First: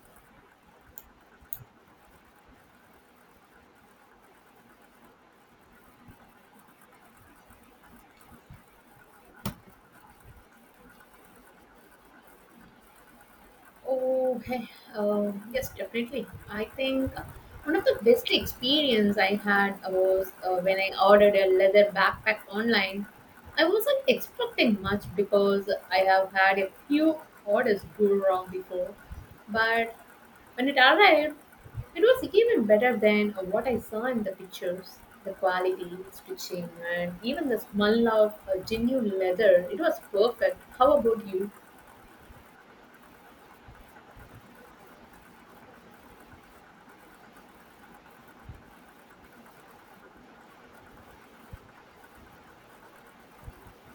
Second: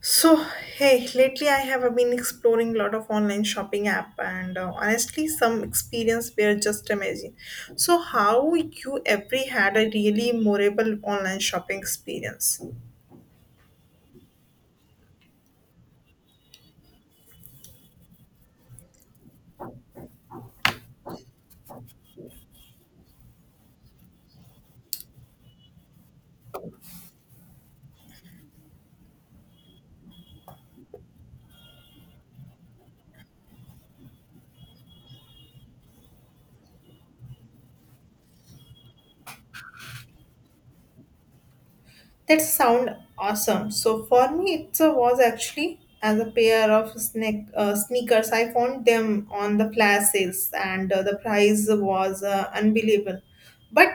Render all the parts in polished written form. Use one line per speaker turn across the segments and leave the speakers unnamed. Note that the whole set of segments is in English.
So, hey, lately I have been exploring a lot of online shopping app and honestly some experience were just amazing. So, how you every had a really memorable online shopping experience?
Oh, hey, yes, definitely. I think one of the best experience I had was when I ordered a leather backpack online. I wasn't expecting much because I have had a few orders go wrong before, but when it arrived, it was even better than what I saw in the pictures. The quality, stitching, and even the smell of genuine leather, it was perfect. How about you?
That sound awesome. So for me, it was actually as a pair of sneakers. I found them on the flash sales, and the price was unbelievable. But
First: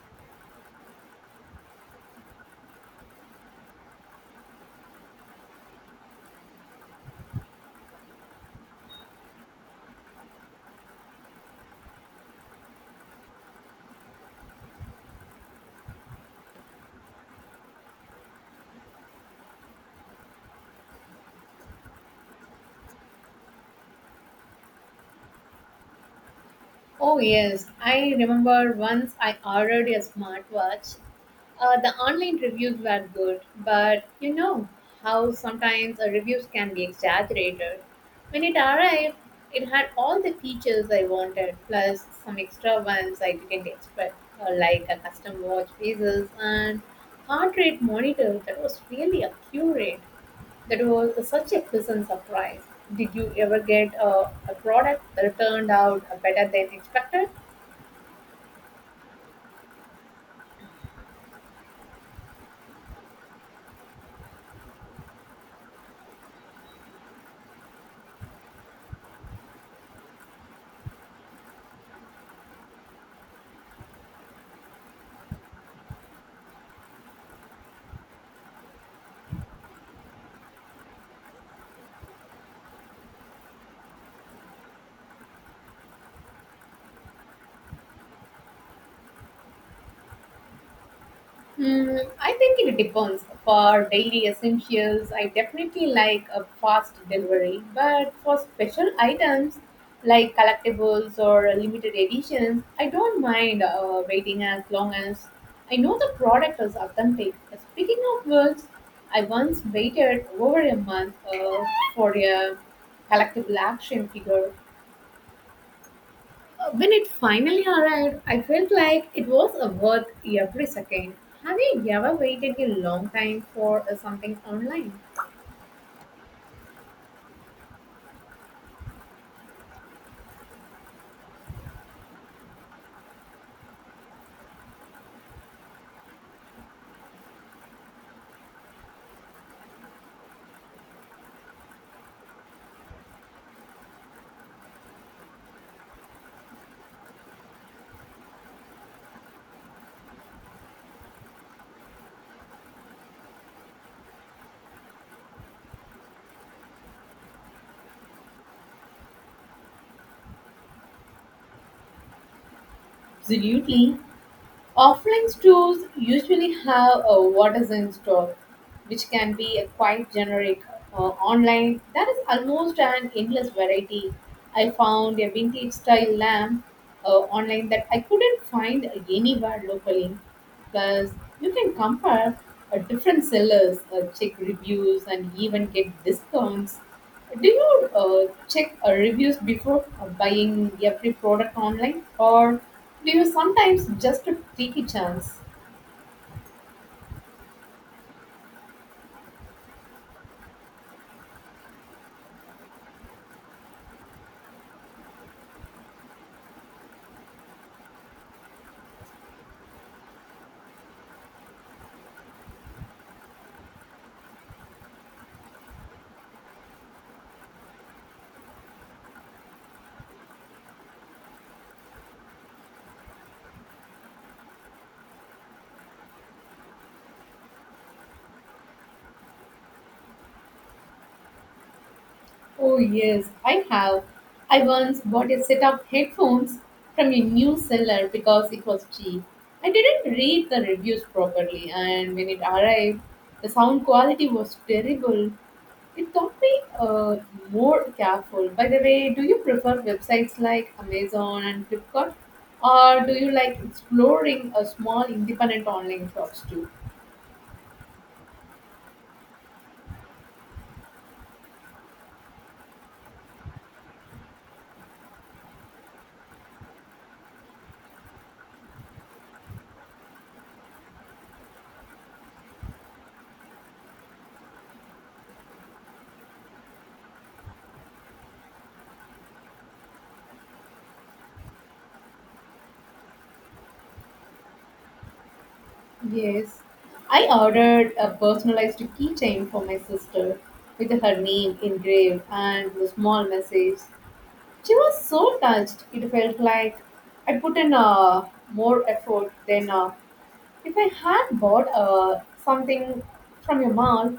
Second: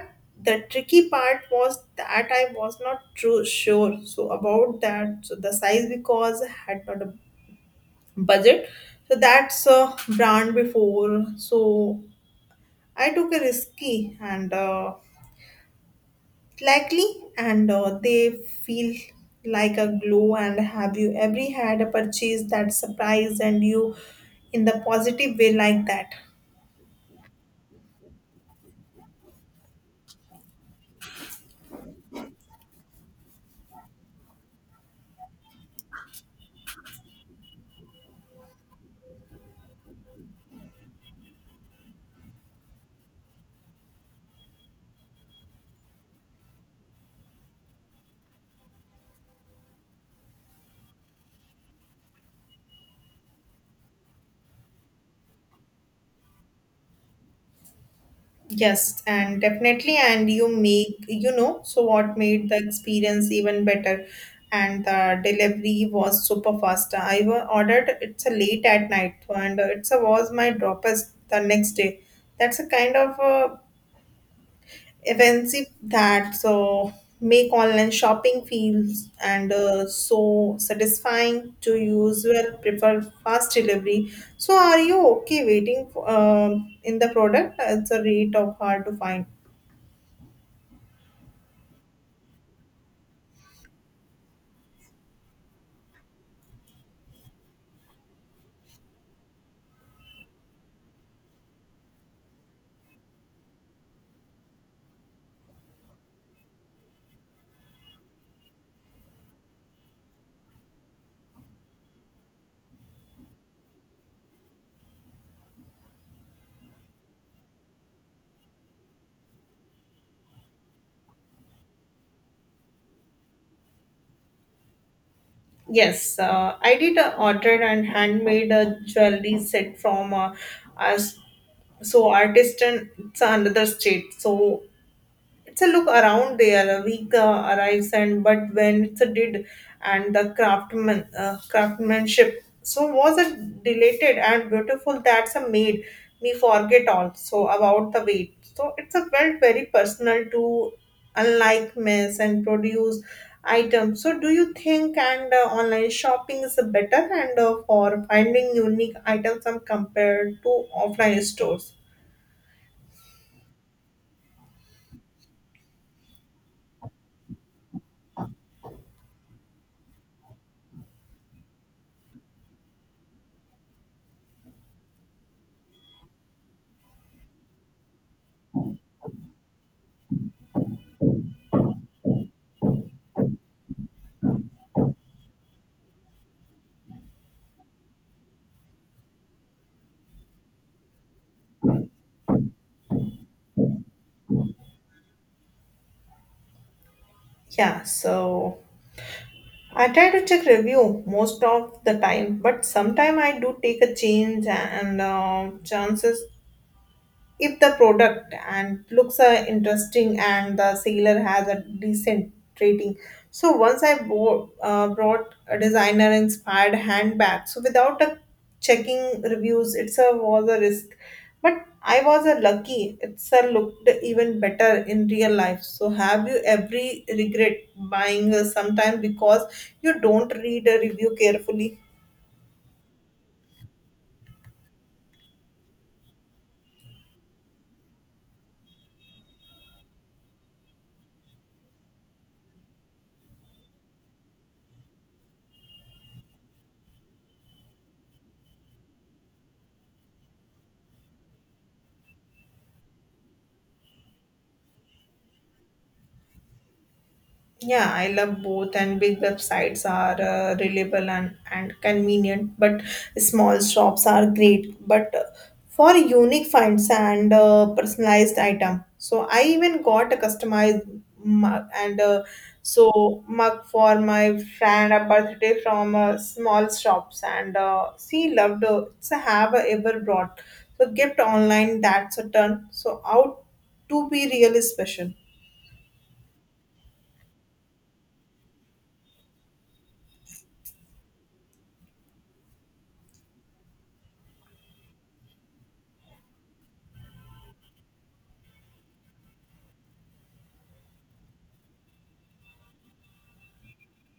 the tricky part was that I was not true sure so about that so the size because I had not a budget. So that's a brand before. So I took a risky and. Likely and they feel like a glow and have you ever had a purchase that surprised and you in the positive way like that
Oh yes, I remember once I ordered a smartwatch. The online reviews were good, but you know how sometimes reviews can be exaggerated. When it arrived, it had all the features I wanted, plus some extra ones I didn't expect, like a custom watch faces and heart rate monitor that was really accurate. That was such a pleasant surprise. Did you ever get a product that turned out better than expected?
yes and definitely and you make so what made the experience even better and the delivery was super fast ordered it's a late at night and it's a was my droppers the next day that's a kind of a events if that so make online shopping feels and so satisfying to usual prefer fast delivery so are you okay waiting for, in the product it's a rate of hard to find
Hmm, I think it depends. For daily essentials, I definitely like a fast delivery, but for special items like collectibles or limited editions, I don't mind waiting as long as I know the product is authentic. Speaking of which, I once waited over a month for a collectible action figure. When it finally arrived, I felt like it was a worth every second. Have you ever waited a long time for something online?
yes I did order and handmade a jewelry set from us so artisan it's another state so it's a look around there. A week arrives, and but when it's a did, and the craftsmanship so was it delighted and beautiful. That's a made me forget also about the weight. So it's a felt very personal to unlike mess and produce items. So do you think and online shopping is better and for finding unique items and compared to offline stores?
Absolutely. Offline stores usually have a what is in store, which can be a quite generic. Online, there is almost an endless variety. I found a vintage style lamp online that I couldn't find anywhere locally. Plus, you can compare different sellers, check reviews, and even get discounts. Do you check reviews before buying every product online, or do you sometimes just take a chance?
Yeah. So I try to check review most of the time, but sometime I do take a change and chances if the product and looks are interesting and the seller has a decent rating so once i brought a designer inspired handbag so without a checking reviews it's a was a risk but I was a lucky it's a looked even better in real life so have you every regret buying sometime because you don't read a review carefully
Oh, yes, I have. I once bought a set of headphones from a new seller because it was cheap. I didn't read the reviews properly, and when it arrived, the sound quality was terrible. It taught me more careful. By the way, do you prefer websites like Amazon and Flipkart, or do you like exploring a small independent online shops too?
Yeah, I love both, and big websites are reliable and convenient, but small shops are great. But for unique finds and personalized item, so I even got a customized mug and so mug for my friend a birthday from small shops, and she loved it's have a ever brought. So gift online, that's a turn. So out to be really special
Yes, I ordered a personalized keychain for my sister with her name engraved and a small message. She was so touched. It felt like I put in more effort than if I had bought something from your mall.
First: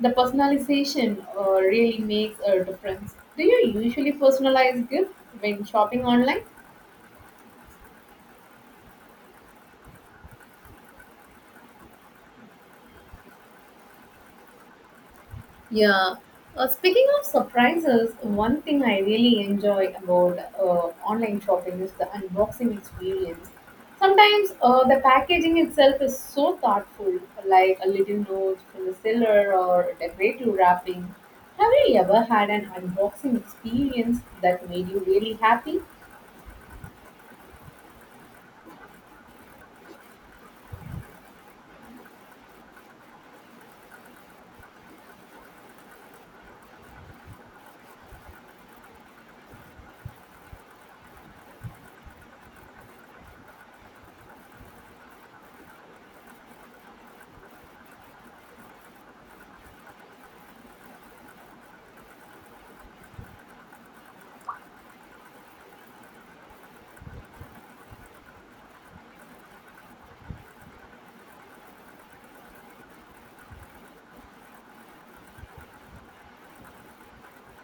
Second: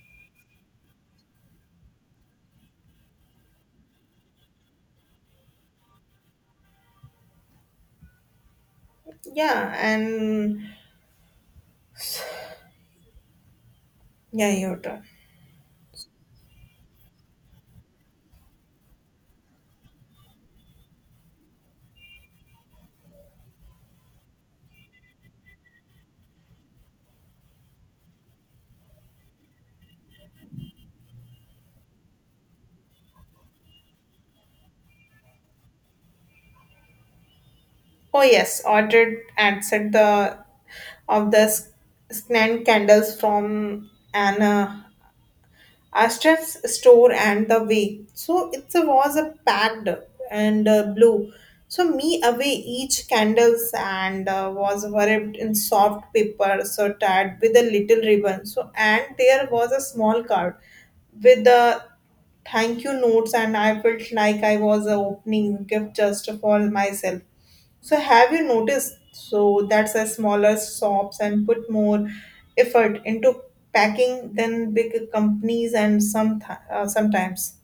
The personalization really makes a difference. Do you usually personalize gifts when shopping online?
yeah and Yeah, your turn.
Yeah. Speaking of surprises, one thing I really enjoy about online shopping is the unboxing experience. Sometimes the packaging itself is so thoughtful, like a little note from the seller or decorative wrapping. Have you ever had an unboxing experience that made you really happy?
Oh yes, ordered and the of scant candles from an Astrid's store and the way. So it was a packed and blue. So me away each candles and was wrapped in soft paper, so tied with a little ribbon. So and there was a small card with the thank you notes and I felt like I was opening gift just for myself. So have you noticed so that's a smaller shops and put more effort into packing than big companies and sometimes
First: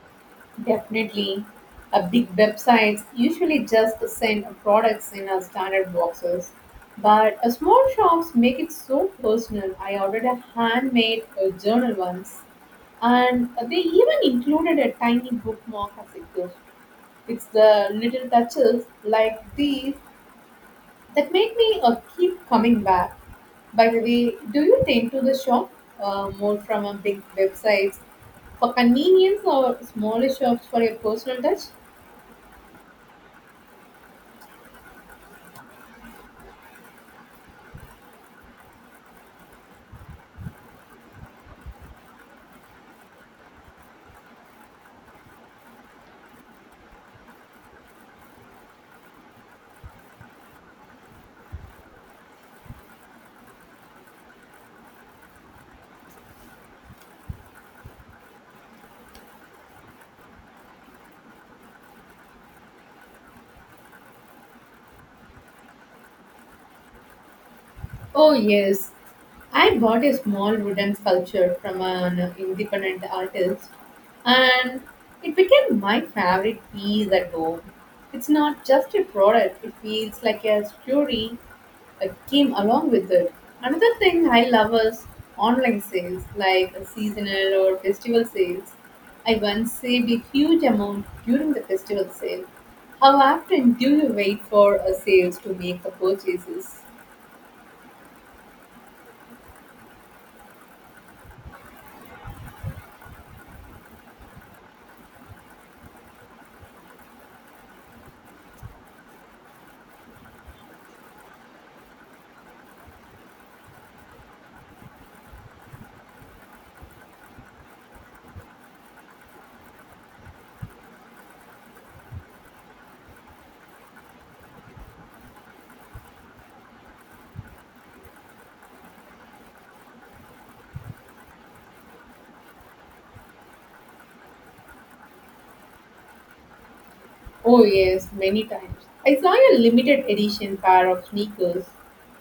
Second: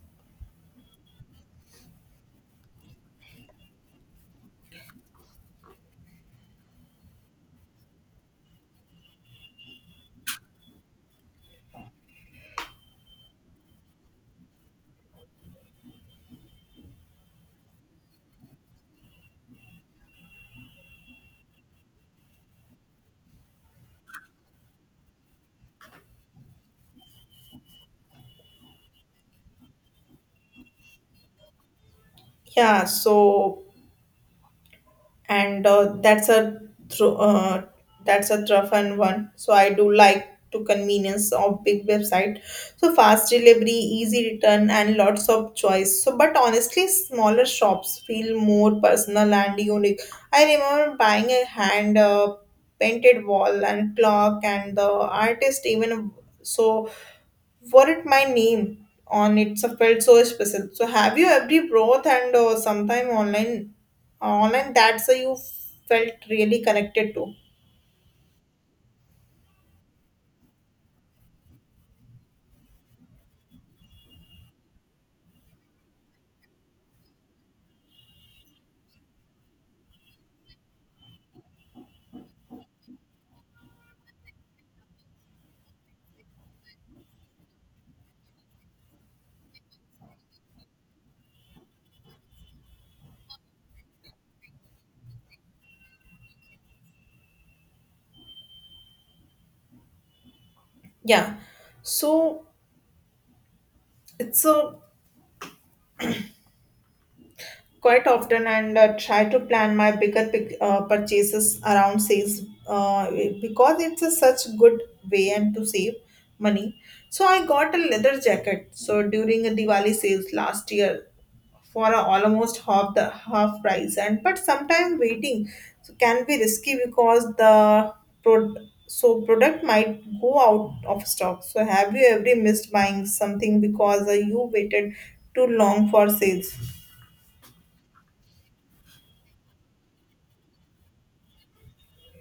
Definitely. Big websites usually just send products in our standard boxes, but small shops make it so personal. I ordered a handmade journal once, and they even included a tiny bookmark as a gift. It's the little touches like these that make me keep coming back. By the way, do you tend to the shop more from a big websites for convenience or smaller shops for your personal touch?
yeah so and that's a thro- uh, rough and one so I do like to convenience of big website so fast delivery easy return and lots of choice so but honestly smaller shops feel more personal and unique I remember buying a hand painted wall and clock and the artist even so for it my name on it so felt so special so have you every broth and sometime online online that's you felt really connected to
Oh, yes. I bought a small wooden sculpture from an independent artist, and it became my favorite piece at home. It's not just a product, it feels like a story that came along with it. Another thing I love is online sales, like seasonal or festival sales. I once saved a huge amount during the festival sale. How often do you wait for a sales to make the purchases?
yeah so it's quite often and try to plan my bigger purchases around sales uh, because it's a such good way and to save money so I got a leather jacket so during a diwali sales last year for a almost half price and but sometimes waiting so can be risky because the pro- so product might go out of stock so have you ever missed buying something because you waited too long for sales
Oh, yes, many times. I saw a limited edition pair of sneakers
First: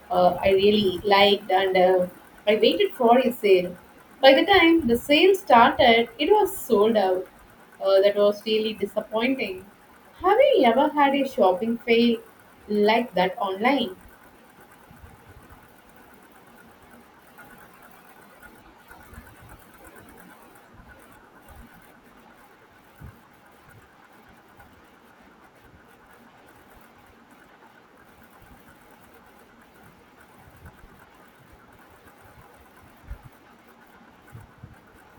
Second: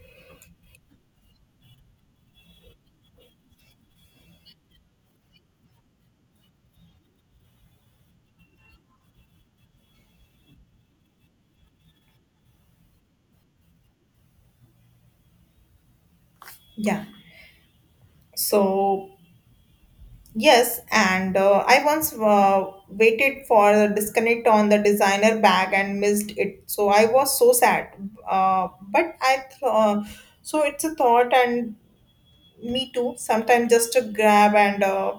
I really liked, and I waited for a sale. By the time the sale started, it was sold out. That was really disappointing. Have you ever had a shopping fail like that online?
yeah so yes and I once waited for the disconnect on the designer bag and missed it so I was so sad uh, but I th- so it's a thought and Me too. Sometimes just to grab and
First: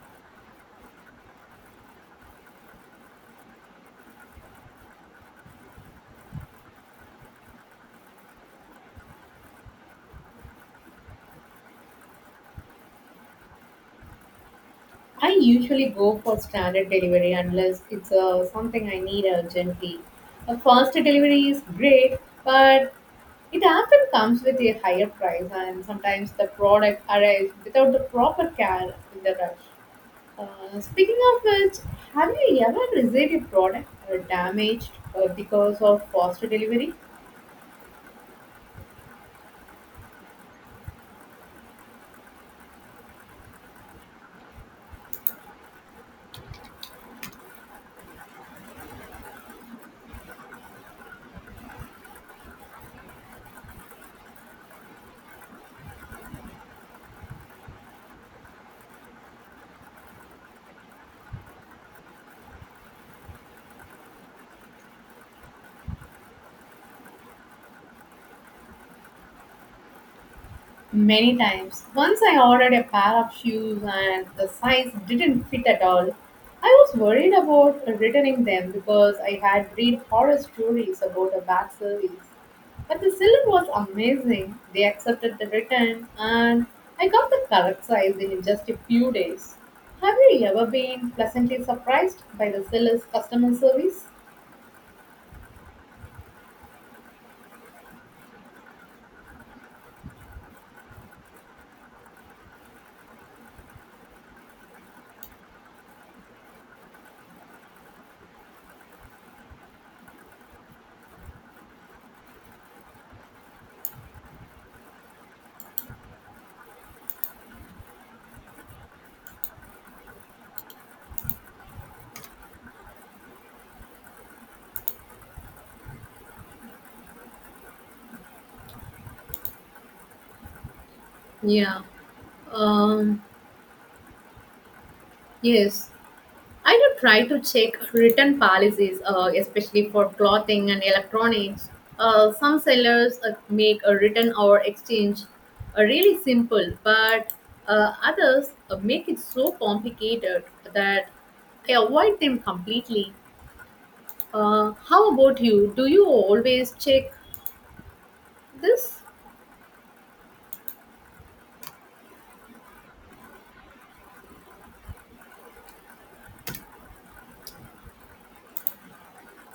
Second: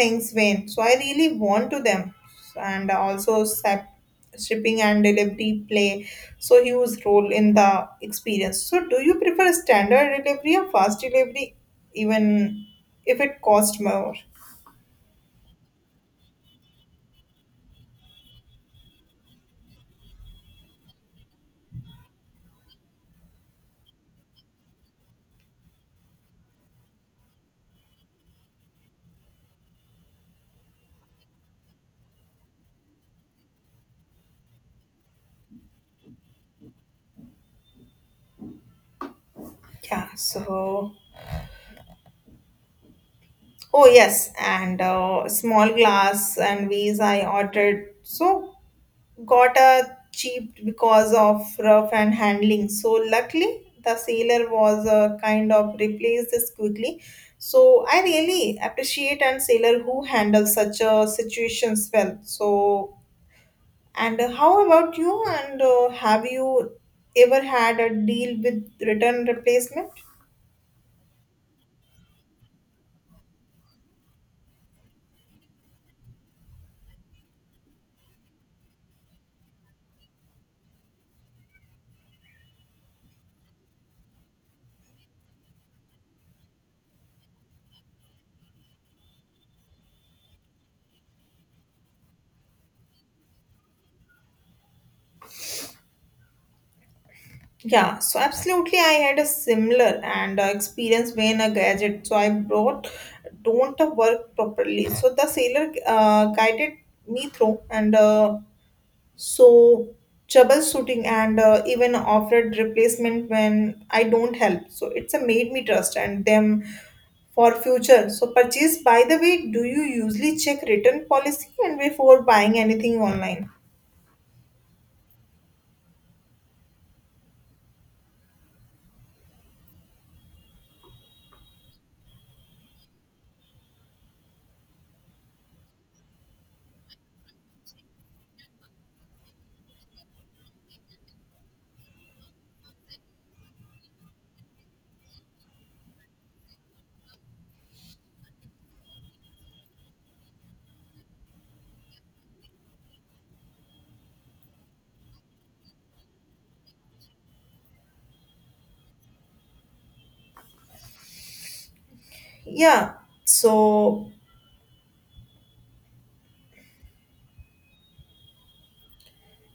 things vain. So I really want to them. And also shipping and delivery play so huge role in the experience. So do you prefer standard delivery or fast delivery even if it costs more?
I usually go for standard delivery unless it's something I need urgently. A faster delivery is great, but it often comes with a higher price, and sometimes the product arrives without the proper care in the rush. Speaking of which, have you ever received a product damaged because of faster delivery?
Yeah, so oh yes, and small glass and vase I ordered. So got a cheap because of rough and handling. So luckily, the sailor was kind of replaced this quickly. So I really appreciate and sailor who handle such situations well. So and how about you? And have you ever had a deal with return replacement?
Many times. Once I ordered a pair of shoes and the size didn't fit at all. I was worried about returning them because I had read horror stories about a bad service. But the seller was amazing. They accepted the return and I got the correct size in just a few days. Have you ever been pleasantly surprised by the seller's customer service?
Yeah, so absolutely, I had a similar and experience when a gadget. So I brought don't work properly. So the sailor guided me through and so troubleshooting and even offered replacement when I don't help. So it's a made me trust and them for future. So purchase. By the way, do you usually check return policy and before buying anything online?
Yeah. Um, yes. I do try to check written policies, especially for clothing and electronics. Some sellers make a return or exchange really simple, but others make it so complicated that I avoid them completely. How about you? Do you always check this?
Yeah, so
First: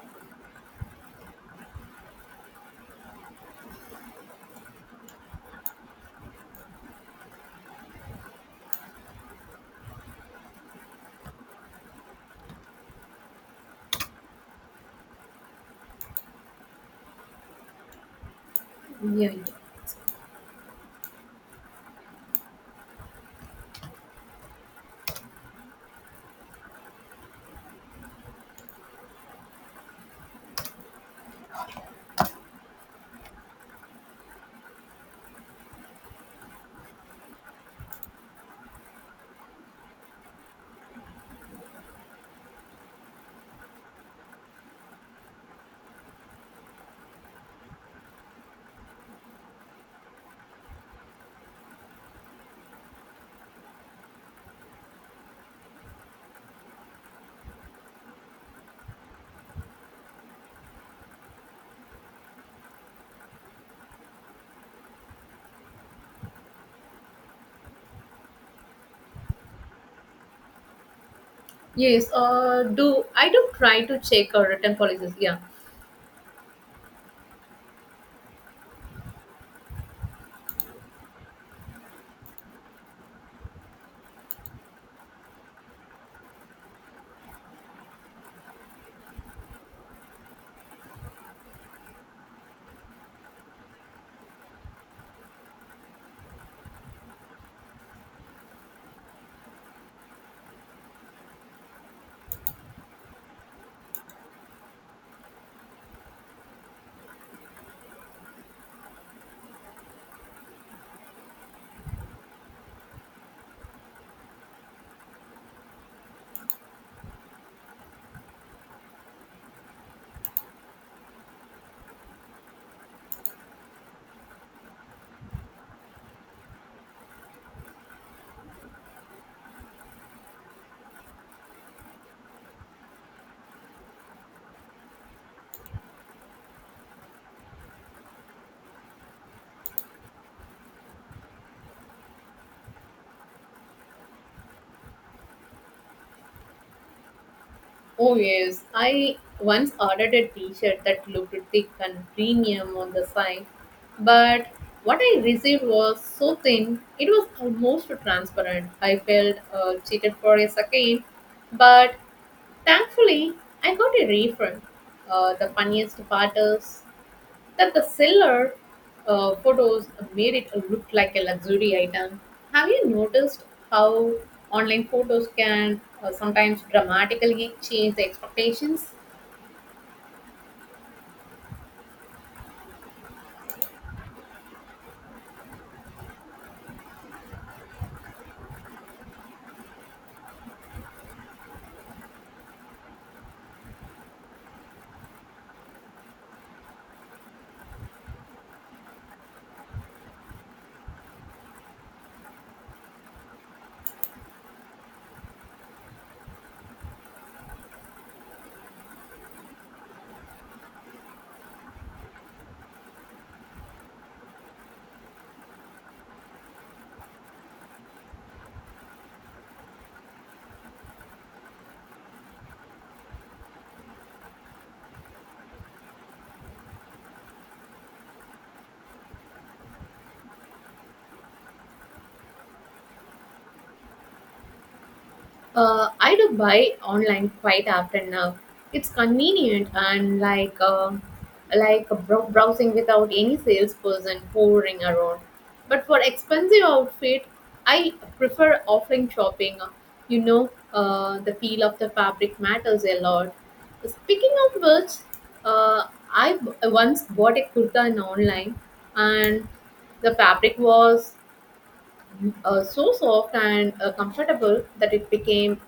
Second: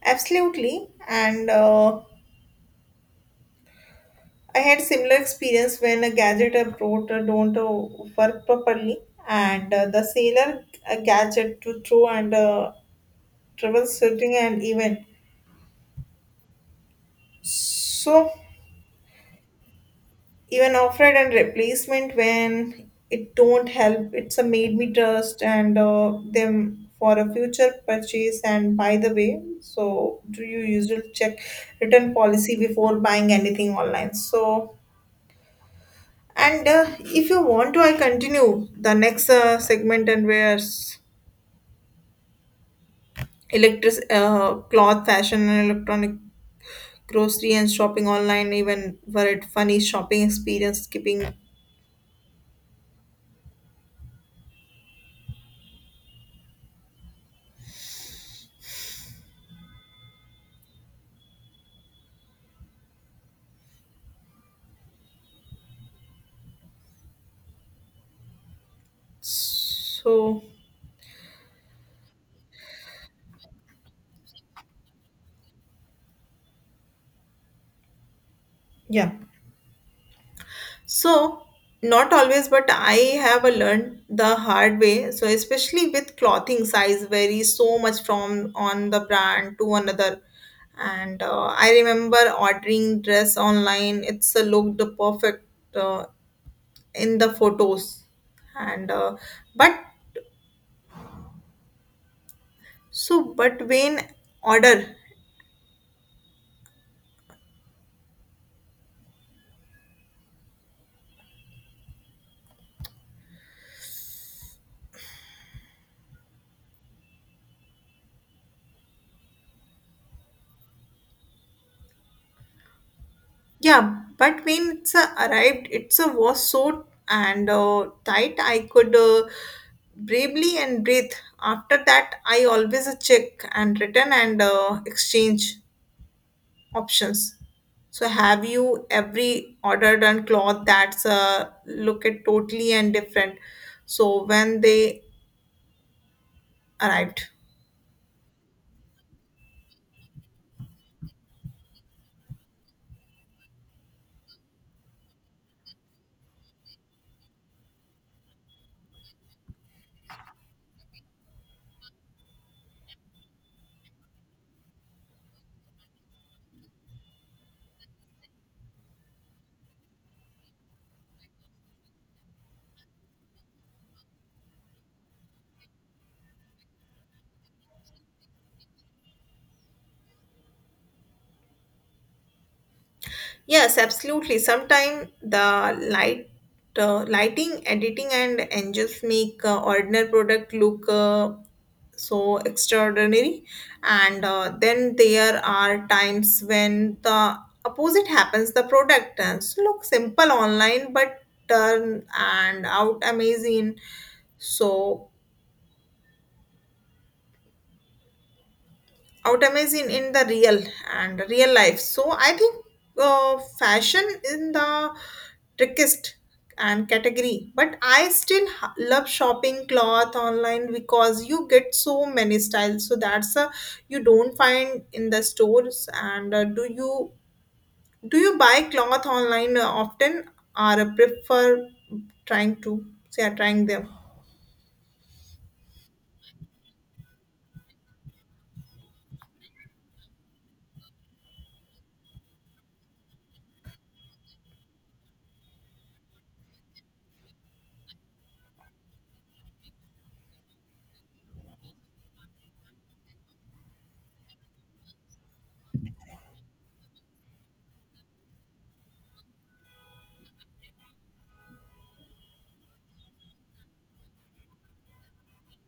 absolutely and. I had similar experience when a gadget I brought don't work properly, and the sailor gadget to throw and trouble shooting and so
Yeah.
even offered and replacement when it don't help. It's a made me trust and them for a future purchase. And by the way, so do you usually check return policy before buying anything online? So And if you want to, I continue the next segment and where's electric cloth fashion and electronic grocery and shopping online even were it funny shopping experience skipping so
Yes. Do I do try to check return policies? Yeah.
yeah So, not always, but I have a learned the hard way. So, especially with clothing, size varies so much from on the brand to another. And I remember ordering dress online. It's looked perfect uh, in the photos, and but so but when order Yeah, but when it's arrived, it's was so and tight I could bravely and breathe. After that, I always check and return and exchange options. So, have you every ordered and cloth that's look at totally and different? So when they arrived.
Oh yes, I once ordered a t-shirt that looked thick and premium on the side, but what I received was so thin it was almost transparent. I felt cheated for a second, but thankfully I got a refund. The funniest part is that the seller photos made it look like a luxury item. Have you noticed how online photos can sometimes dramatically change the expectations?
Yes, absolutely. Sometimes the lighting, editing, and angels make ordinary product look so extraordinary and then there are times when the opposite happens the product turns look simple online but turn and out amazing so out amazing in the real life so I think fashion in the trickiest and category but I still love shopping cloth online because you get so many styles so that's a you don't find in the stores and do you buy cloth online often or prefer trying to say trying them
I do buy online quite often now. It's convenient and like browsing without any salesperson hovering around. But for expensive outfit, I prefer offline shopping. You know, the feel of the fabric matters a lot. Speaking of which, uh, I once bought a kurta in online, and the fabric was so soft and comfortable that it became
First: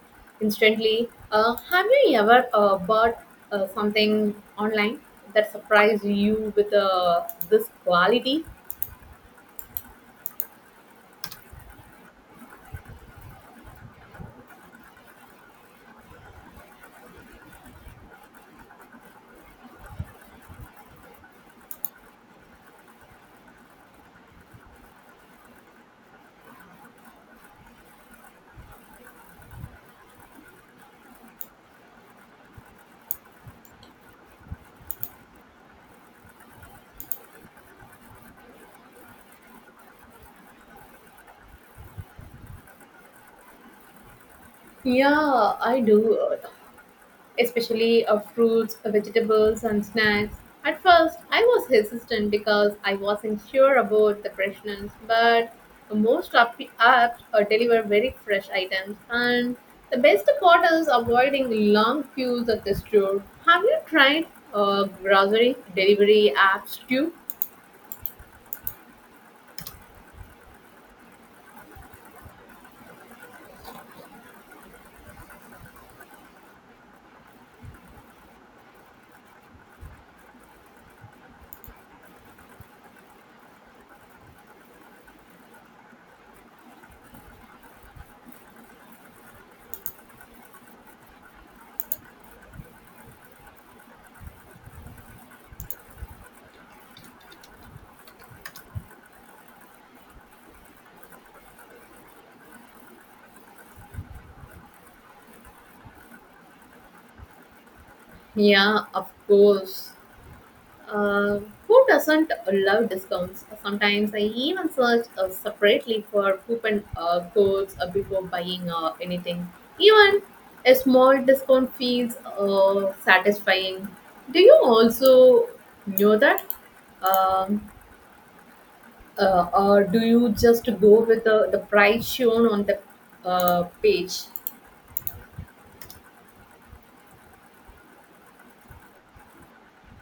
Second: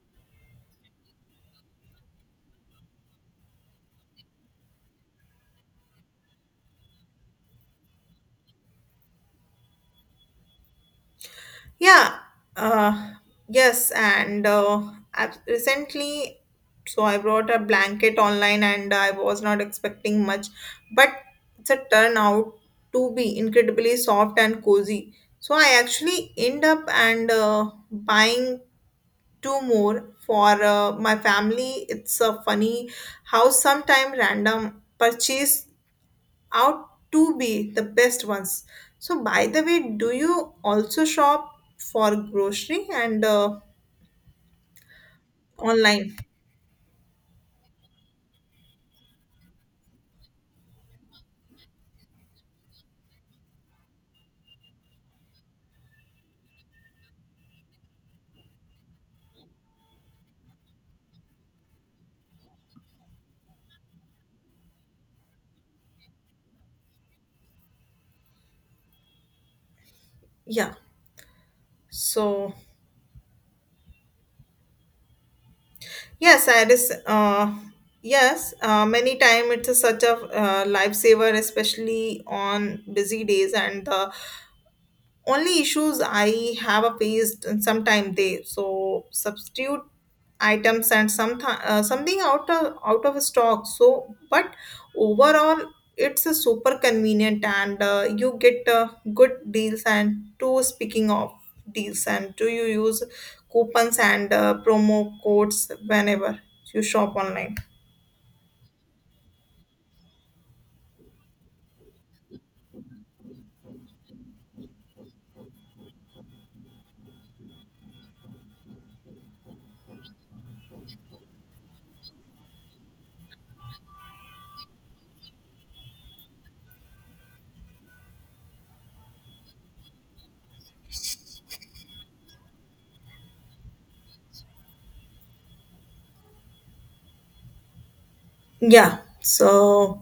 instantly. Have you ever bought something online that surprised you with this quality?
Yeah, uh, yes, and I recently, so I bought a blanket online and I was not expecting much, but it's a turn out to be incredibly soft and cozy. So I actually end up and buying two more for my family. It's a funny how sometime random purchase out to be the best ones. So, by the way, do you also shop for grocery and
Yeah, I
online?
do. Especially of fruits, vegetables, and snacks. At first, I was hesitant because I wasn't sure about the freshness, but most apps deliver very fresh items, and the best part is avoiding long queues at the store. Have you tried grocery delivery apps too?
Yeah. So, yes, I just yes, many time it's a such a lifesaver, especially on busy days and the only issues I have faced and sometime they so substitute items and something out of stock so but overall it's a super convenient and you get good deals and to speaking of deals and do you use coupons and promo codes whenever you shop online
Yeah, of course. Uh, who doesn't love discounts? Sometimes I even search separately for coupon codes before buying anything. Even a small discount feels satisfying. Do you also know that? Um, or do you just go with the price shown on the page?
yeah so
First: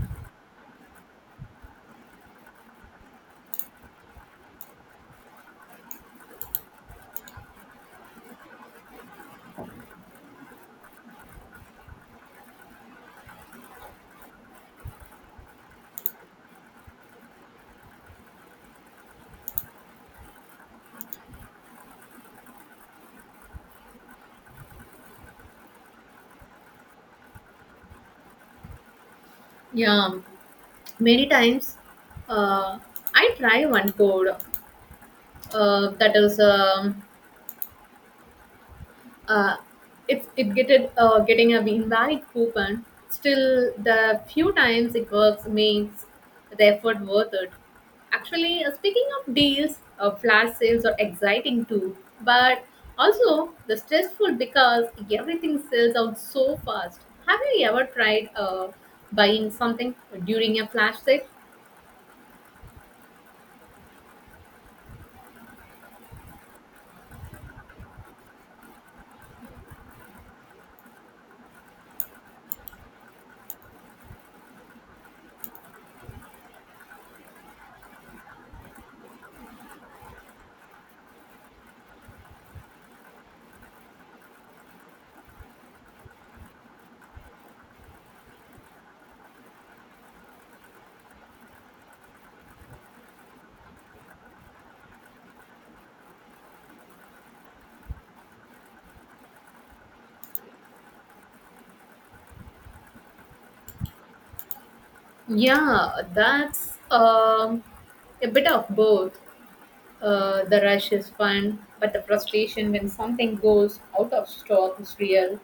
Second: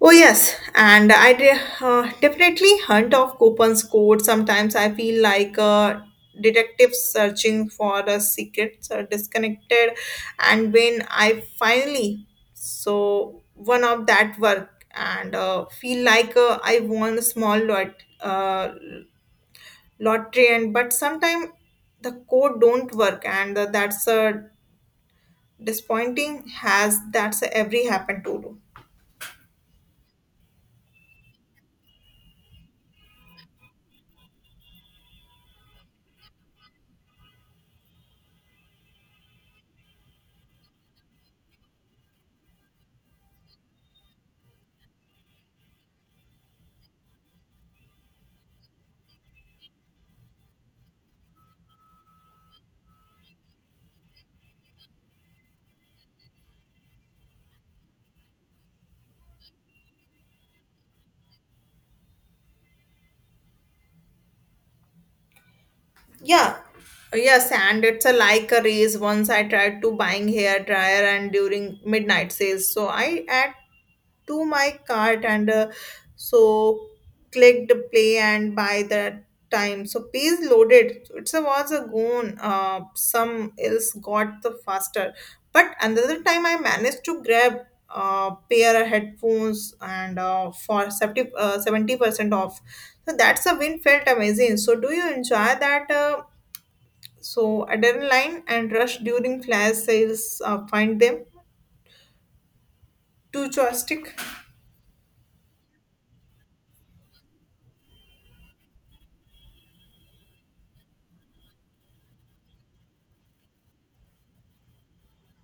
Oh yes, and I definitely hunt of coupons code. Sometimes I feel like a detective searching for a secret, so disconnected. And when I finally so one of that work and feel like I won a small uh, lottery, and but sometimes the code don't work, and that's a disappointing. Has that's every happened to do.
Yeah, many times uh, I try one code that is. Uh, if it get it, getting a invalid coupon, still the few times it works makes the effort worth it. Actually, speaking of deals, flash sales are exciting too, but also the stressful because everything sells out so fast. Have you ever tried buying something during a flash sale?
Yeah, yes, and it's a like a race. Once I tried to buying hair dryer and during midnight sales, so I add to my cart and so clicked play and buy that time. So page loaded. It's a was a gone. Some else got the faster, but another time I managed to grab pair of headphones and for 70% off so that's a win felt amazing so do you enjoy that adrenaline and rush during flash sales. Find them. Two joystick.
Yeah, that's a bit of both. The rush is fun, but the frustration when something goes out of stock is real.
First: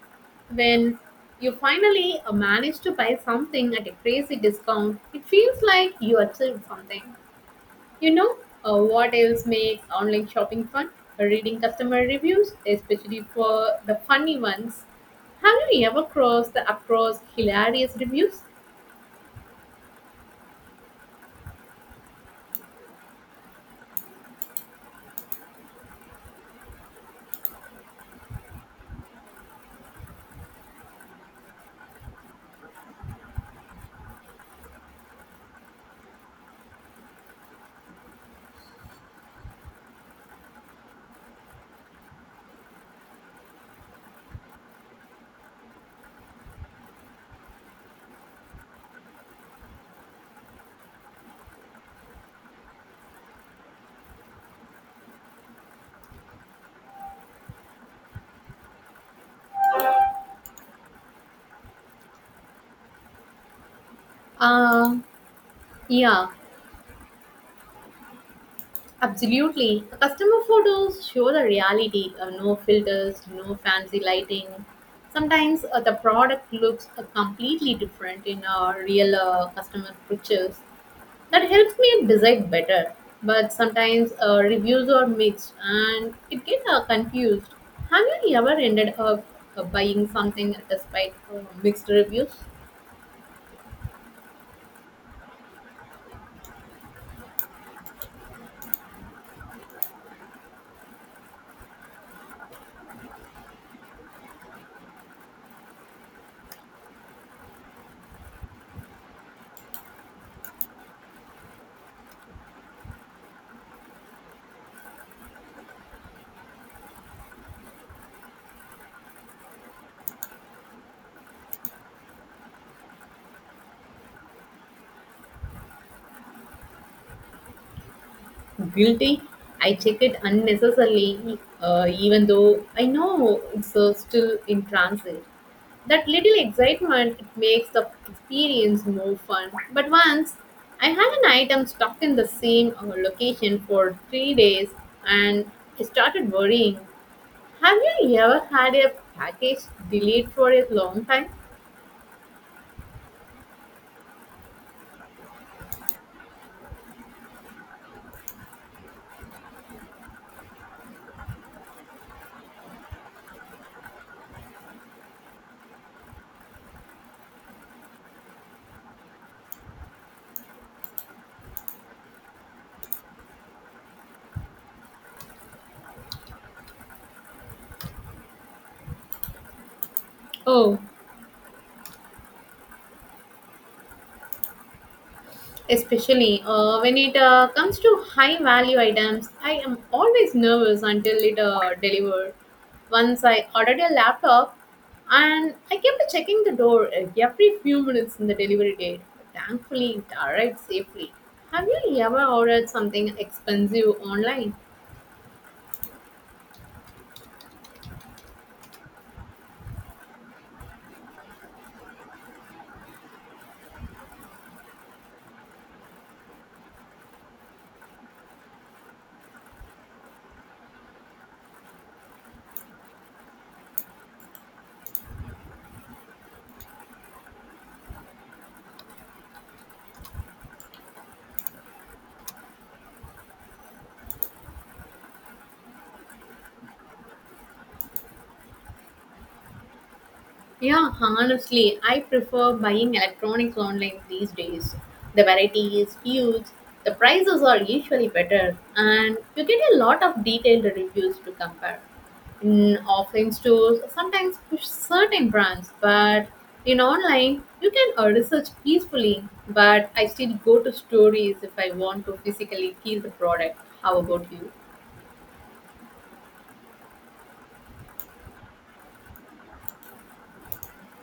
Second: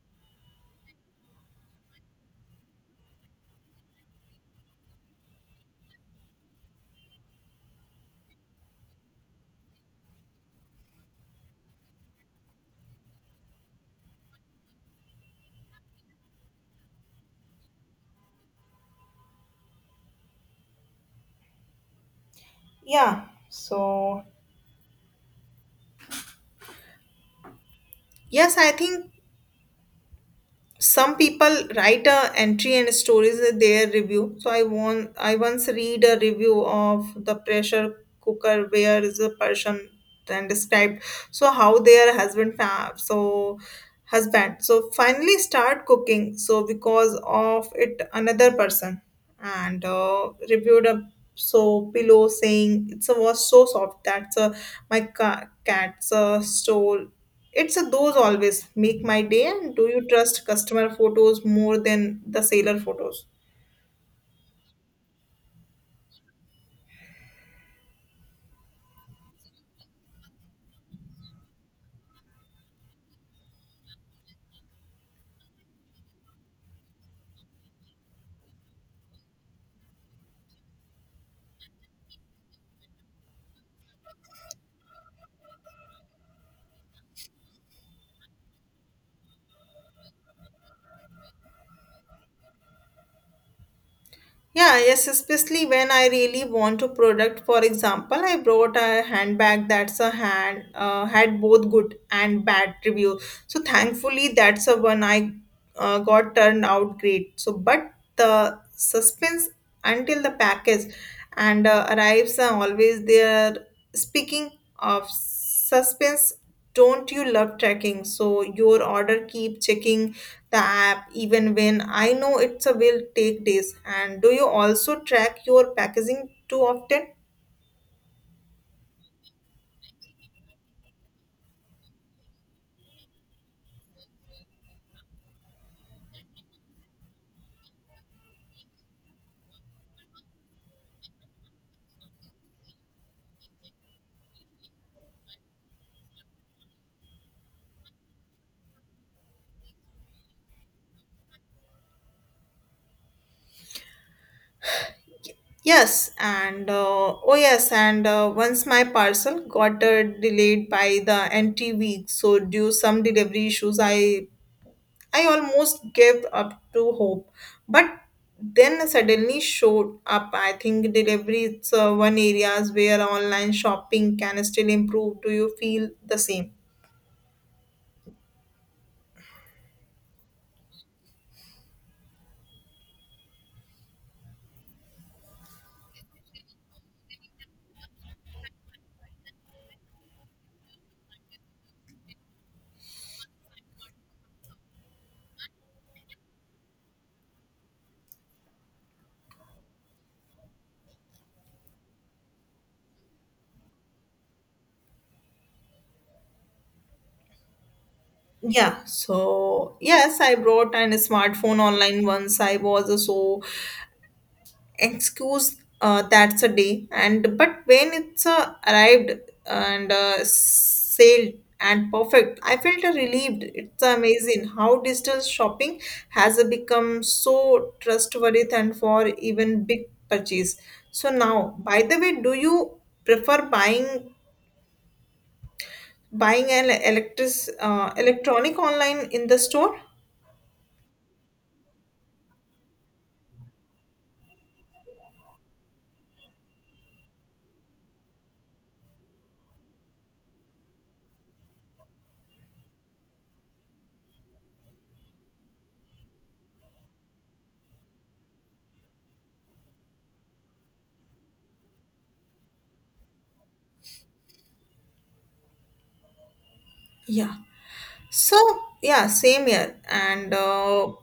When you finally manage to buy something at a crazy discount, it feels like you achieved something. You know, what else makes online shopping fun? Reading customer reviews, especially for the funny ones. Have you ever crossed the across hilarious reviews?
Yeah. Yes, I think some people write a entry and stories in their review so I once read a review of the pressure cooker where is a person and described so how their husband husband so finally start cooking so because of it another person and reviewed a so pillow saying it was so soft that's a my cat's stole it's a those always make my day. And do you trust customer photos more than the seller photos?
Um, yeah. Absolutely. Customer photos show the reality of no filters, no fancy lighting. Sometimes the product looks completely different in our real customer pictures. That helps me decide better. But sometimes reviews are mixed and it gets confused. Have you ever ended up buying something despite mixed reviews?
Yeah, yes, especially when I really want to product. For example, I brought a handbag that's a hand had both good and bad review. So thankfully, that's a one I got turned out great. So, but the suspense until the package and arrives are always there. Speaking of suspense, don't you love tracking? So your order keep checking the app even when I know it's a will take days. And do you also track your packaging too often?
Guilty. I check it unnecessarily, even though I know it's still in transit. That little excitement it makes the experience more fun. But once I had an item stuck in the same location for 3 days, and I started worrying. Have you ever had a package delayed for a long time?
Yes, and oh yes, and once my parcel got delayed by the NT week, so due some delivery issues, I almost gave up to hope, but then suddenly showed up. I think delivery is one areas where online shopping can still improve. Do you feel the same?
Oh, especially when it comes to high value items, I am always nervous until it delivered. Once I ordered a laptop and I kept checking the door every few minutes in the delivery date. Thankfully, it arrived safely. Have you ever ordered something expensive online?
Yes, I brought an smartphone online once. I was so excuse that's a day, and but when it's arrived and sailed and perfect, I felt relieved. It's amazing how digital shopping has become so trustworthy and for even big purchase. So now, by the way, do you prefer buying an electric electronic online in the store?
Yeah, honestly, I prefer buying electronics online these days. The variety is huge, the prices are usually better, and you get a lot of detailed reviews to compare. In offline stores, sometimes push certain brands, but in online, you can research peacefully. But I still go to stories if I want to physically feel the product. How about you?
Yeah. So yeah, same here. And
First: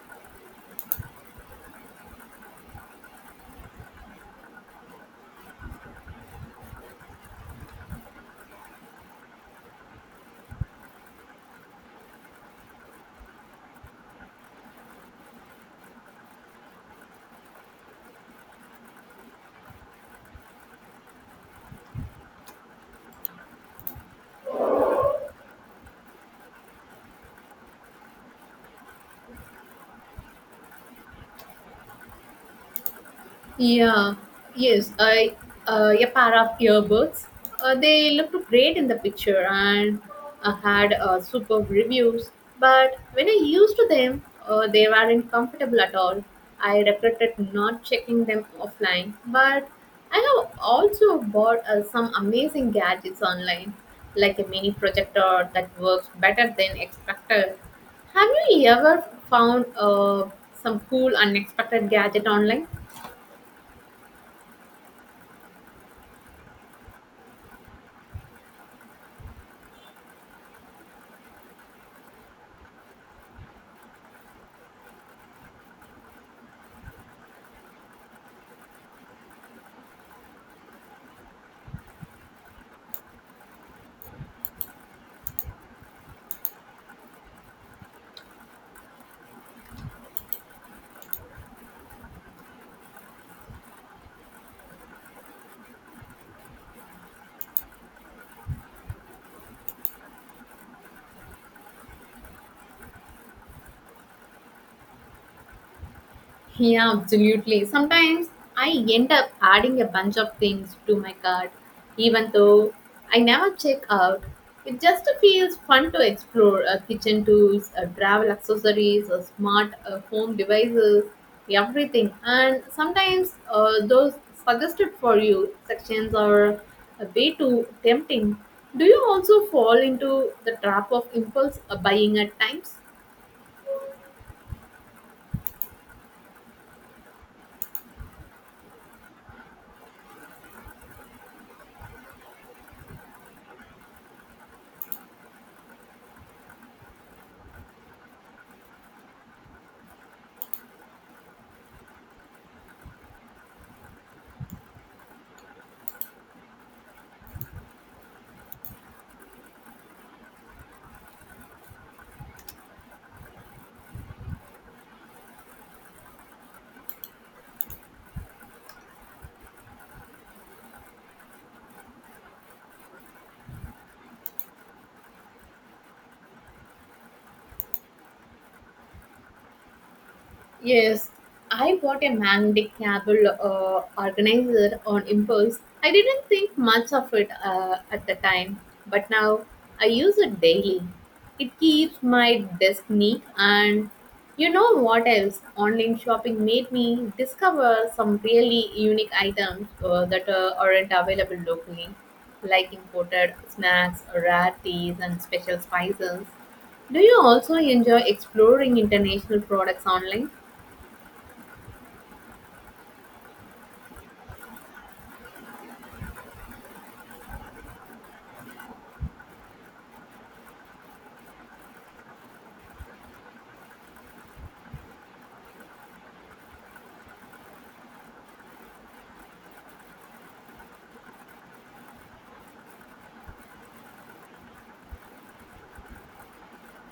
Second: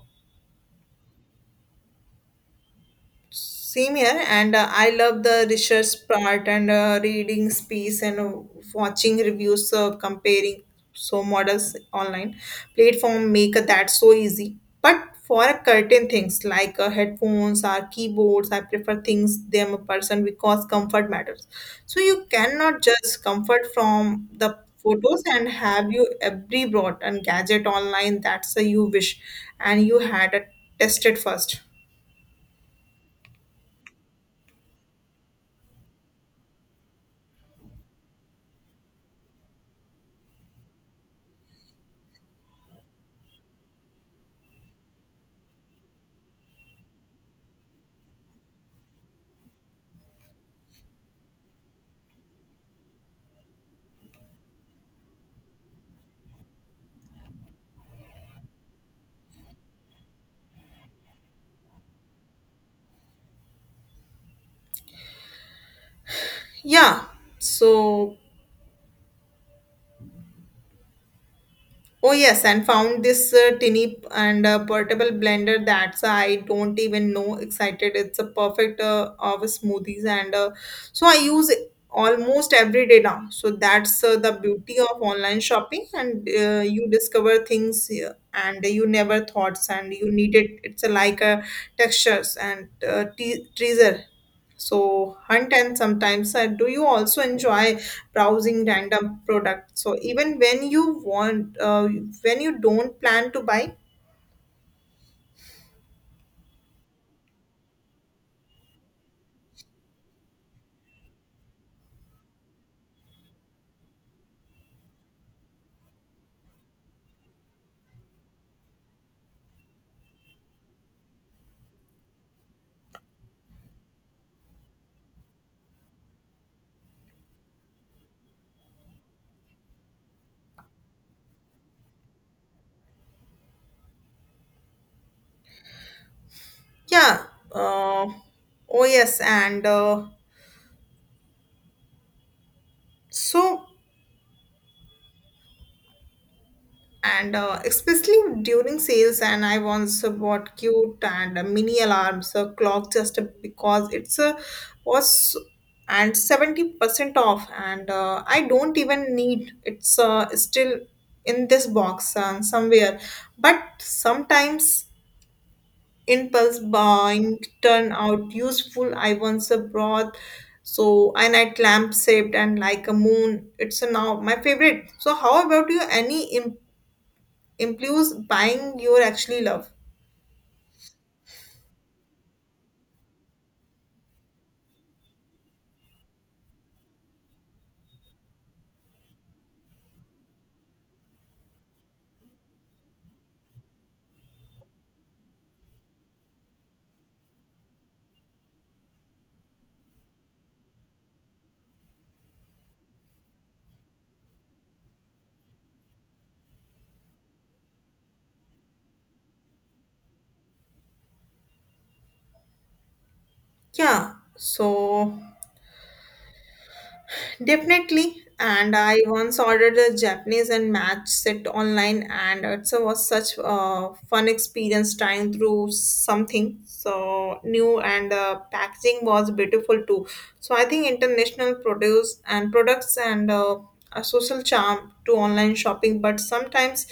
Same here, and I love the research part and reading piece and watching reviews, comparing so models online. Platform make that so easy. But for a certain things like headphones or keyboards, I prefer things them a person because comfort matters. So you cannot just comfort from the photos and have you every brought and gadget online that's a you wish and you had a tested first.
Yeah, yes, I a pair of earbuds. They looked great in the picture and had superb reviews. But when I used them, they weren't comfortable at all. I regretted not checking them offline. But I have also bought some amazing gadgets online, like a mini projector that works better than expected. Have you ever found some cool unexpected gadget online?
yeah so Oh yes, and found this tinny and portable blender that's I don't even know excited. It's a perfect of smoothies and so I use it almost every day now. So that's the beauty of online shopping and you discover things and you never thoughts and you need it. It's like textures and treasure. So hunt and sometimes do you also enjoy browsing random products? So even when you don't plan to buy.
Yeah, absolutely. Sometimes I end up adding a bunch of things to my cart, even though I never check out. It just feels fun to explore kitchen tools, travel accessories, smart home devices, everything. And sometimes those suggested for you sections are way too tempting. Do you also fall into the trap of impulse buying at times?
Yeah. Uh, oh yes, and so. And especially during sales and I once bought cute and mini alarms a clock just because it's a was and 70% off and I don't even need it's still in this box somewhere but sometimes impulse buying turn out useful I once brought so a night lamp shaped and like a moon it's a now my favorite. So how about you, any implies buying your actually love.
Yes, I bought a magnetic cable organizer on impulse. I didn't think much of it at the time, but now I use it daily. It keeps my desk neat, and you know what else? Online shopping made me discover some really unique items that aren't available locally, like imported snacks, rare teas, and special spices. Do you also enjoy exploring international products online?
Yeah, so Definitely. And I once ordered a Japanese and match set online, and it was such a fun experience trying through something so new, and the packaging was beautiful too. So I think international produce and products and a social charm to online shopping, but sometimes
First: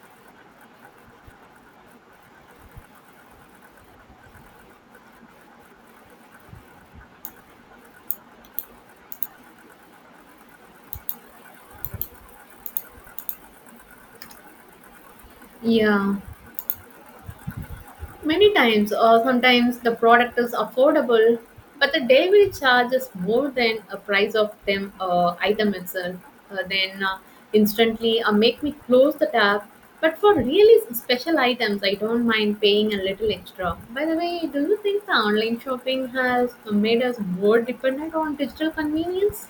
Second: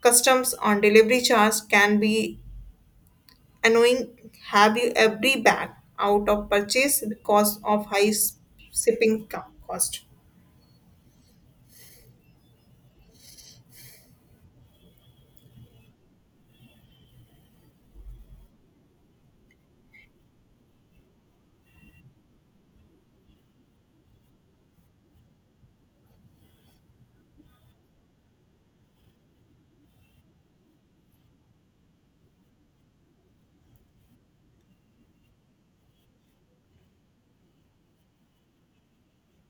customs on delivery charge can be annoying. Have you every bag out of purchase because of high shipping cost?
Yeah, many times, or sometimes the product is affordable, but the delivery charge is more than a price of them item itself. Then instantly make me close the tab. But for really special items, I don't mind paying a little extra. By the way, do you think the online shopping has made us more dependent on digital convenience?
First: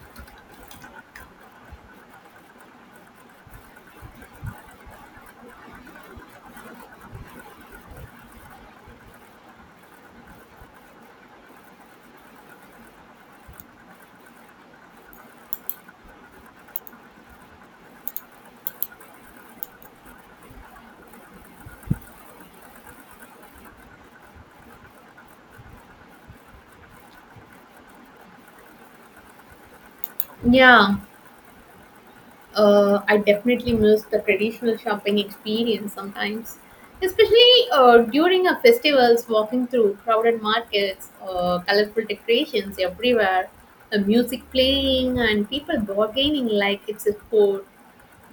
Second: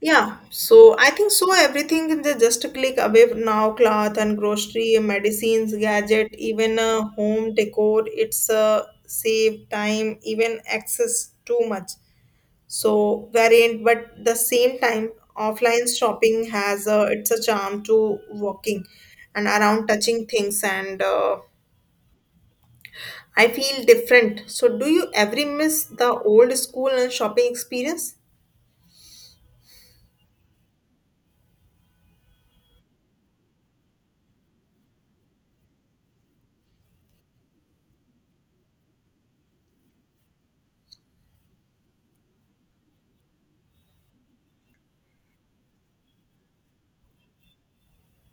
I think so, everything in just a click away now, cloth and grocery medicines gadget even home decor it's save time even access too much so variant but the same time offline shopping has it's a charm to walking and around touching things and I feel different. So, do you ever miss the old school and shopping experience?
Yeah, I definitely miss the traditional shopping experience sometimes, especially during a festivals. Walking through crowded markets, colorful decorations everywhere, the music playing, and people bargaining like it's a sport.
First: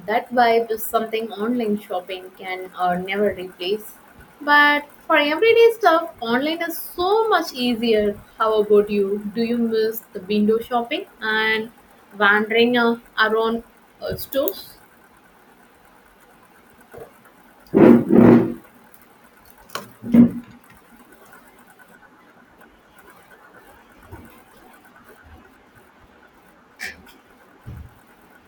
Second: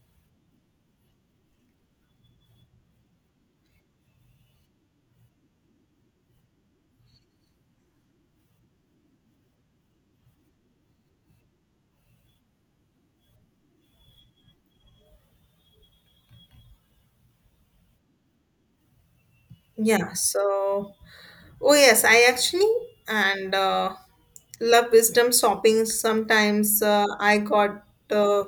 That vibe is something online shopping can never replace. But for everyday stuff, online is so much easier. How about you? Do you miss the window shopping and wandering around stores?
Yeah, so oh yes, I actually and love wisdom shopping. Sometimes uh,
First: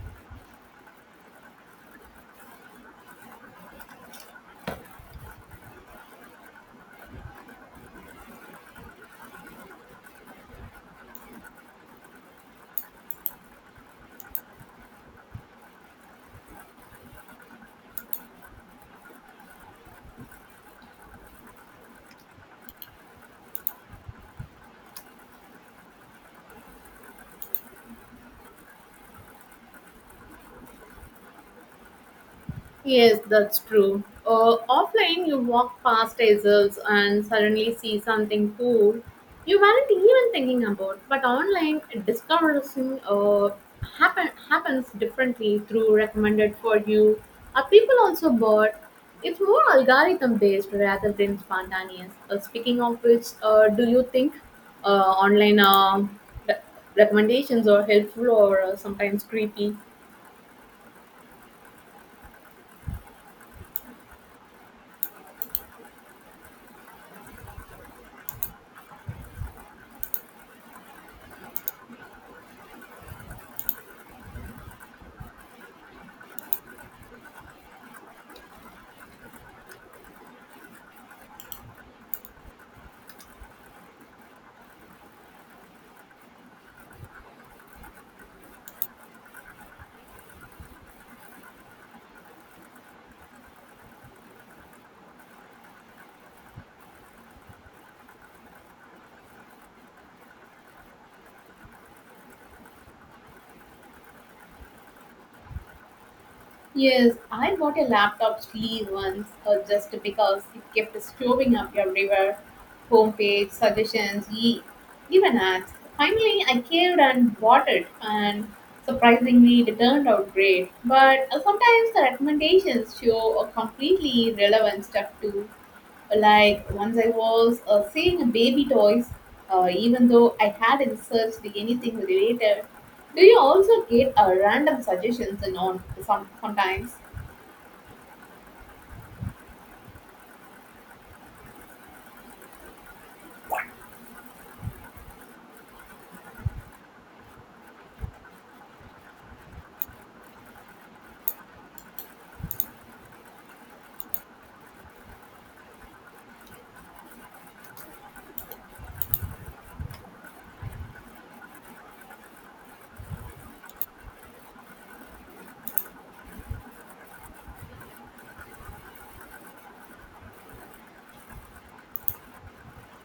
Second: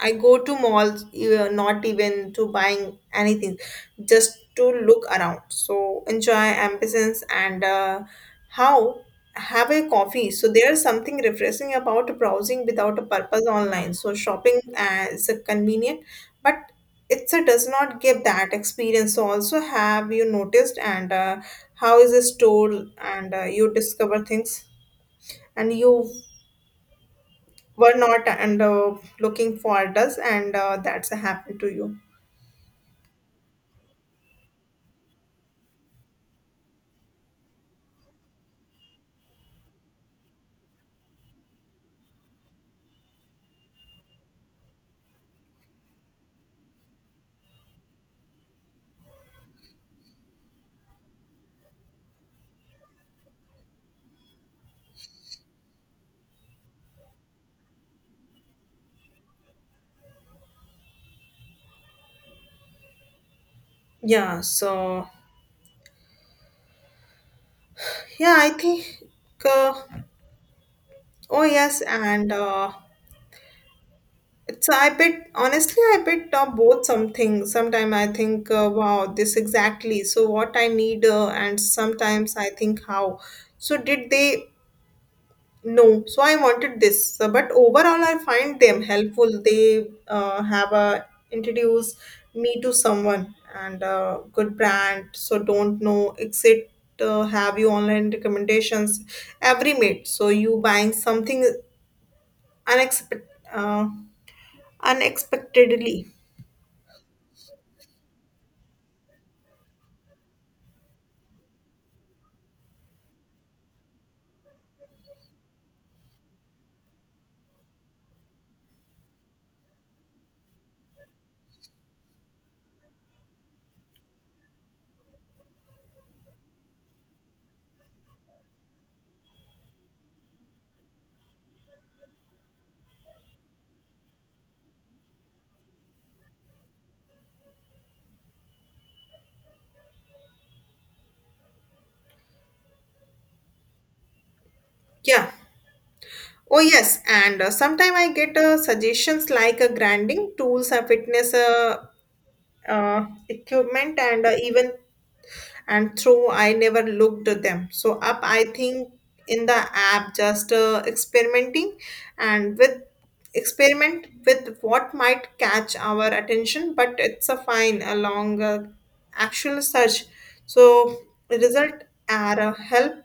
I go to malls e, not even to buying anything, just to look around. So enjoy ambience and how have a coffee. So there's something refreshing about browsing without a purpose online. So shopping is a convenient but Itsa does not give that experience. So also, have you noticed and how is a store and you discover things and you were not and looking for does and that's happened to you.
Yes, that's true. Offline, you walk past tassels and suddenly see something cool you weren't even thinking about. But online, discovering uh, happens differently through recommended for you. Are people also bought? It's more algorithm based rather than spontaneous. Speaking of which, do you think online re- recommendations are helpful or sometimes creepy?
Yeah. So yeah, I think. Uh, oh yes, and it's I bet honestly I bet both something. Sometimes I think wow this exactly. So what I need and sometimes I think how. So did they. No, so I wanted this. So, but overall I find them helpful. They have introduced me to someone and a good brand. So don't know exit. Have you online recommendations every minute? So you buying something unexpected, uh, unexpectedly.
Yes, I bought a laptop sleeve once just because it kept showing up everywhere. Homepage, suggestions, even ads. Finally, I caved and bought it, and surprisingly, it turned out great. But sometimes the recommendations show a completely irrelevant stuff too. Like once I was seeing baby toys, even though I hadn't searched anything related. Do you also get random suggestions and on sometimes?
Yeah. Oh yes, and sometime I get suggestions like grinding tools, fitness equipment, and even and through I never looked at them so up I think in the app just experimenting and with experiment with what might catch our attention but it's a fine along actual search so result are a help.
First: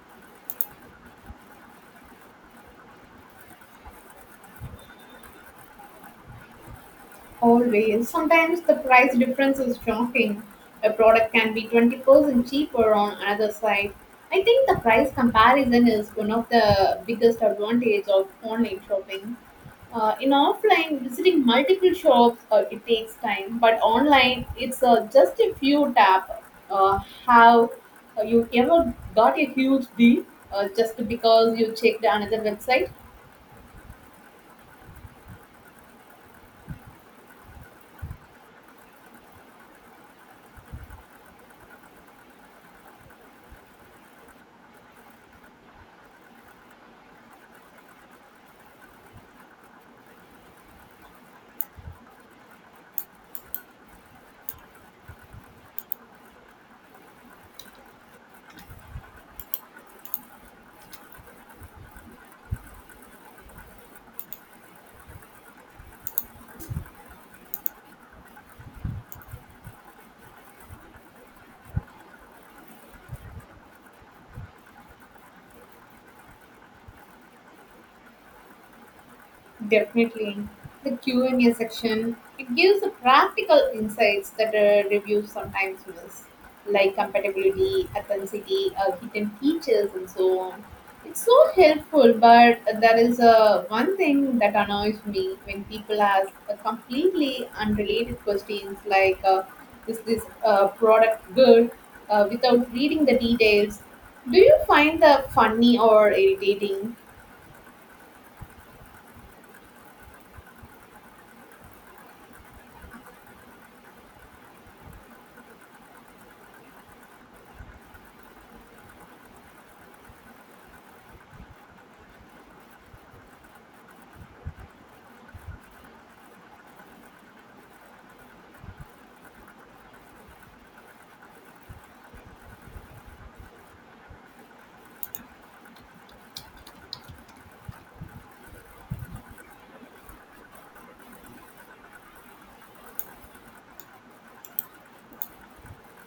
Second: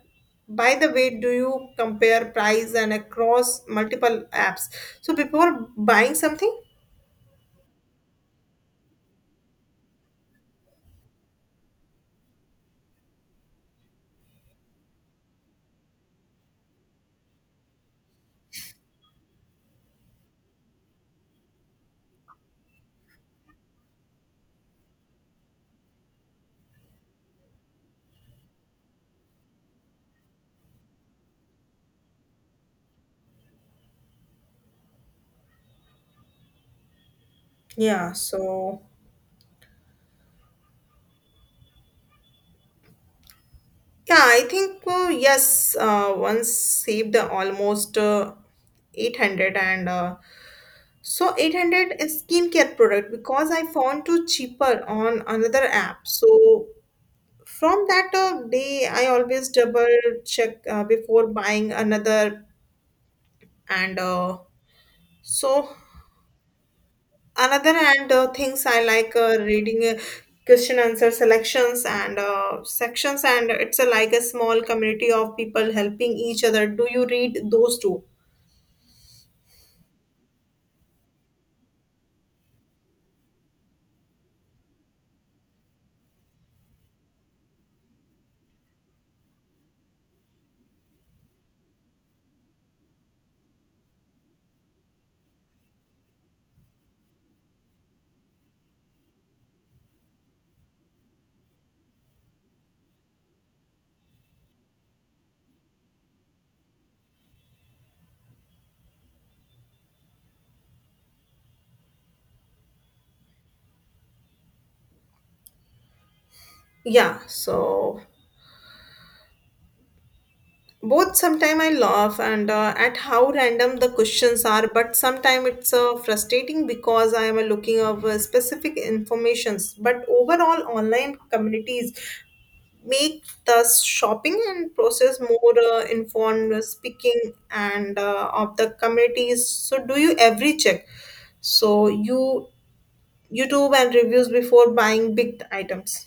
By the way, do you compare price and across multiple apps so before buying something?
Always. Sometimes the price difference is shocking. A product can be 20% cheaper on another site. I think the price comparison is one of the biggest advantage of online shopping. In offline, visiting multiple shops it takes time, but online it's just a few tap. Uh, have you ever got a huge deal just because you checked another website?
yeah so Yeah, I think once saved almost 800 and 800 is skincare product because I found too cheaper on another app. So from that day, I always double check before buying another and so another and things I like reading question answer selections and sections, and it's a like a small community of people helping each other. Do you read those too?
Definitely. The Q and A section, it gives the practical insights that reviews sometimes miss, like compatibility, authenticity, hidden features, and so on. It's so helpful, but there is one thing that annoys me when people ask completely unrelated questions like, is this product good, without reading the details. Do you find that funny or irritating?
yeah so Both. Sometime I laugh and at how random the questions are but sometime it's frustrating because I am looking of specific informations but overall online communities make the shopping and process more informed. Speaking and of the communities, so do you every check so you YouTube and reviews before buying big items?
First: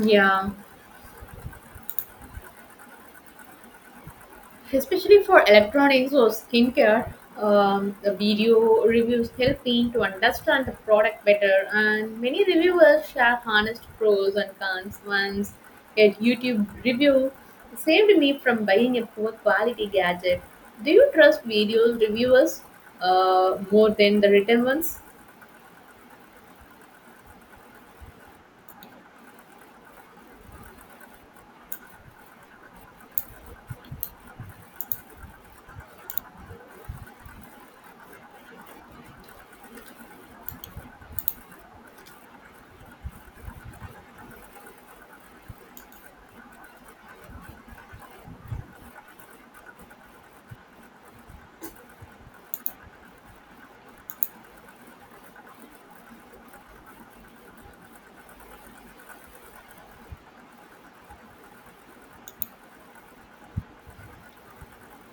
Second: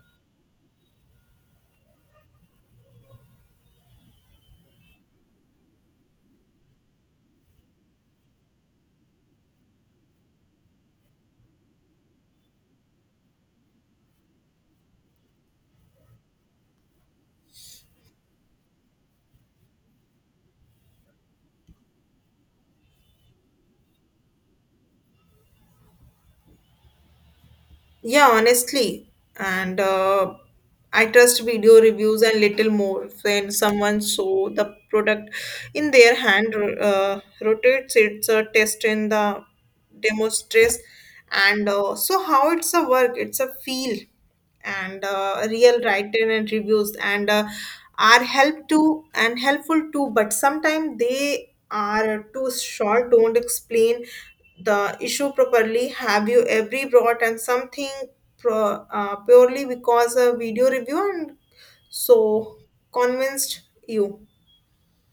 Yeah, especially for electronics or skincare the video reviews help me to understand the product better, and many reviewers share honest pros and cons. Once a YouTube review saved me from buying a poor quality gadget. Do you trust videos reviewers more than the written ones?
Yeah, honestly, and I trust video reviews and little more when someone saw the product in their hand, rotates its a test in the demo stress and so how it's a work it's a feel and real written and reviews and are help to and helpful too but sometimes they are too short, don't explain the issue properly. Have you every brought and something purely because a video review and so convinced you?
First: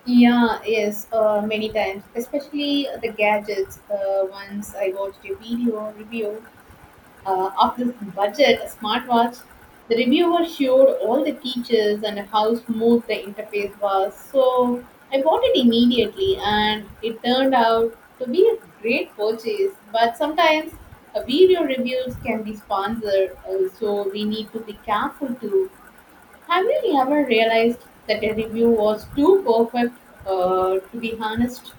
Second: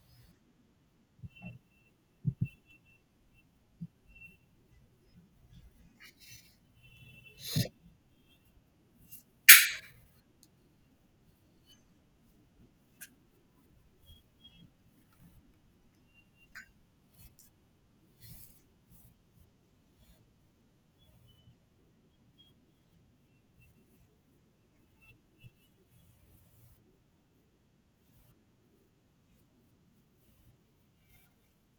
Yeah, yes, many times, especially the gadgets. Once I watched a video review of this budget smartwatch. The reviewer showed all the features and how smooth the interface was. So I bought it immediately, and it turned out to be a great purchase. But sometimes video reviews can be sponsored, so we need to be careful too. Have you ever realized that a review was too perfect to be honest?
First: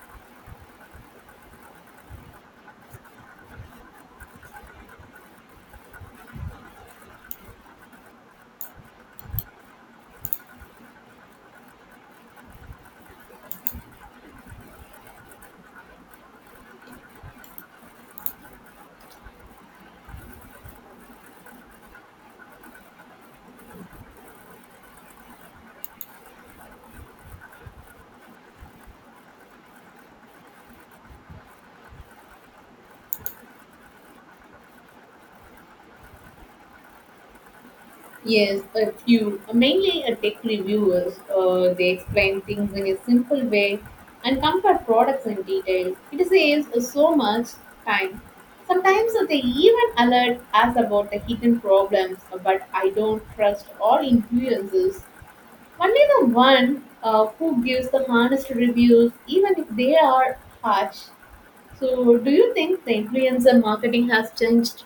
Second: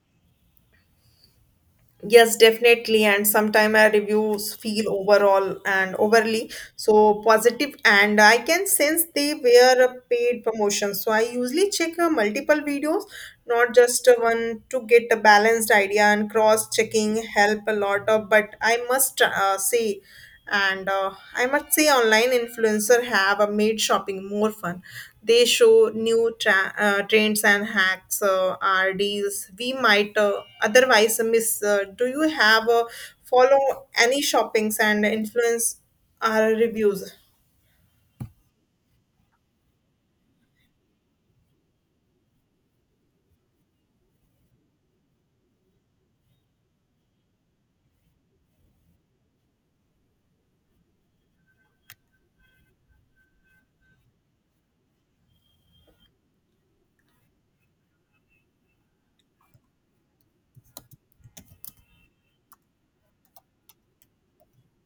Yes, definitely. And sometimes our reviews feel overall and overly so positive, and I can sense they were a paid promotion. So I usually check multiple videos, not just one, to get a balanced idea. And cross checking help a lot of. But I must say and I must say online influencer have made shopping more fun. They show new trends and hacks or deals we might otherwise miss. Do you have follow any shoppings and influence our reviews?
Yes, a few, mainly a tech reviewers. They explain things in a simple way and compare products in detail. It saves us so much time. Sometimes they even alert us about the hidden problems, but I don't trust all influencers. Only the one who gives the honest reviews, even if they are harsh. So, do you think the influencer marketing has changed?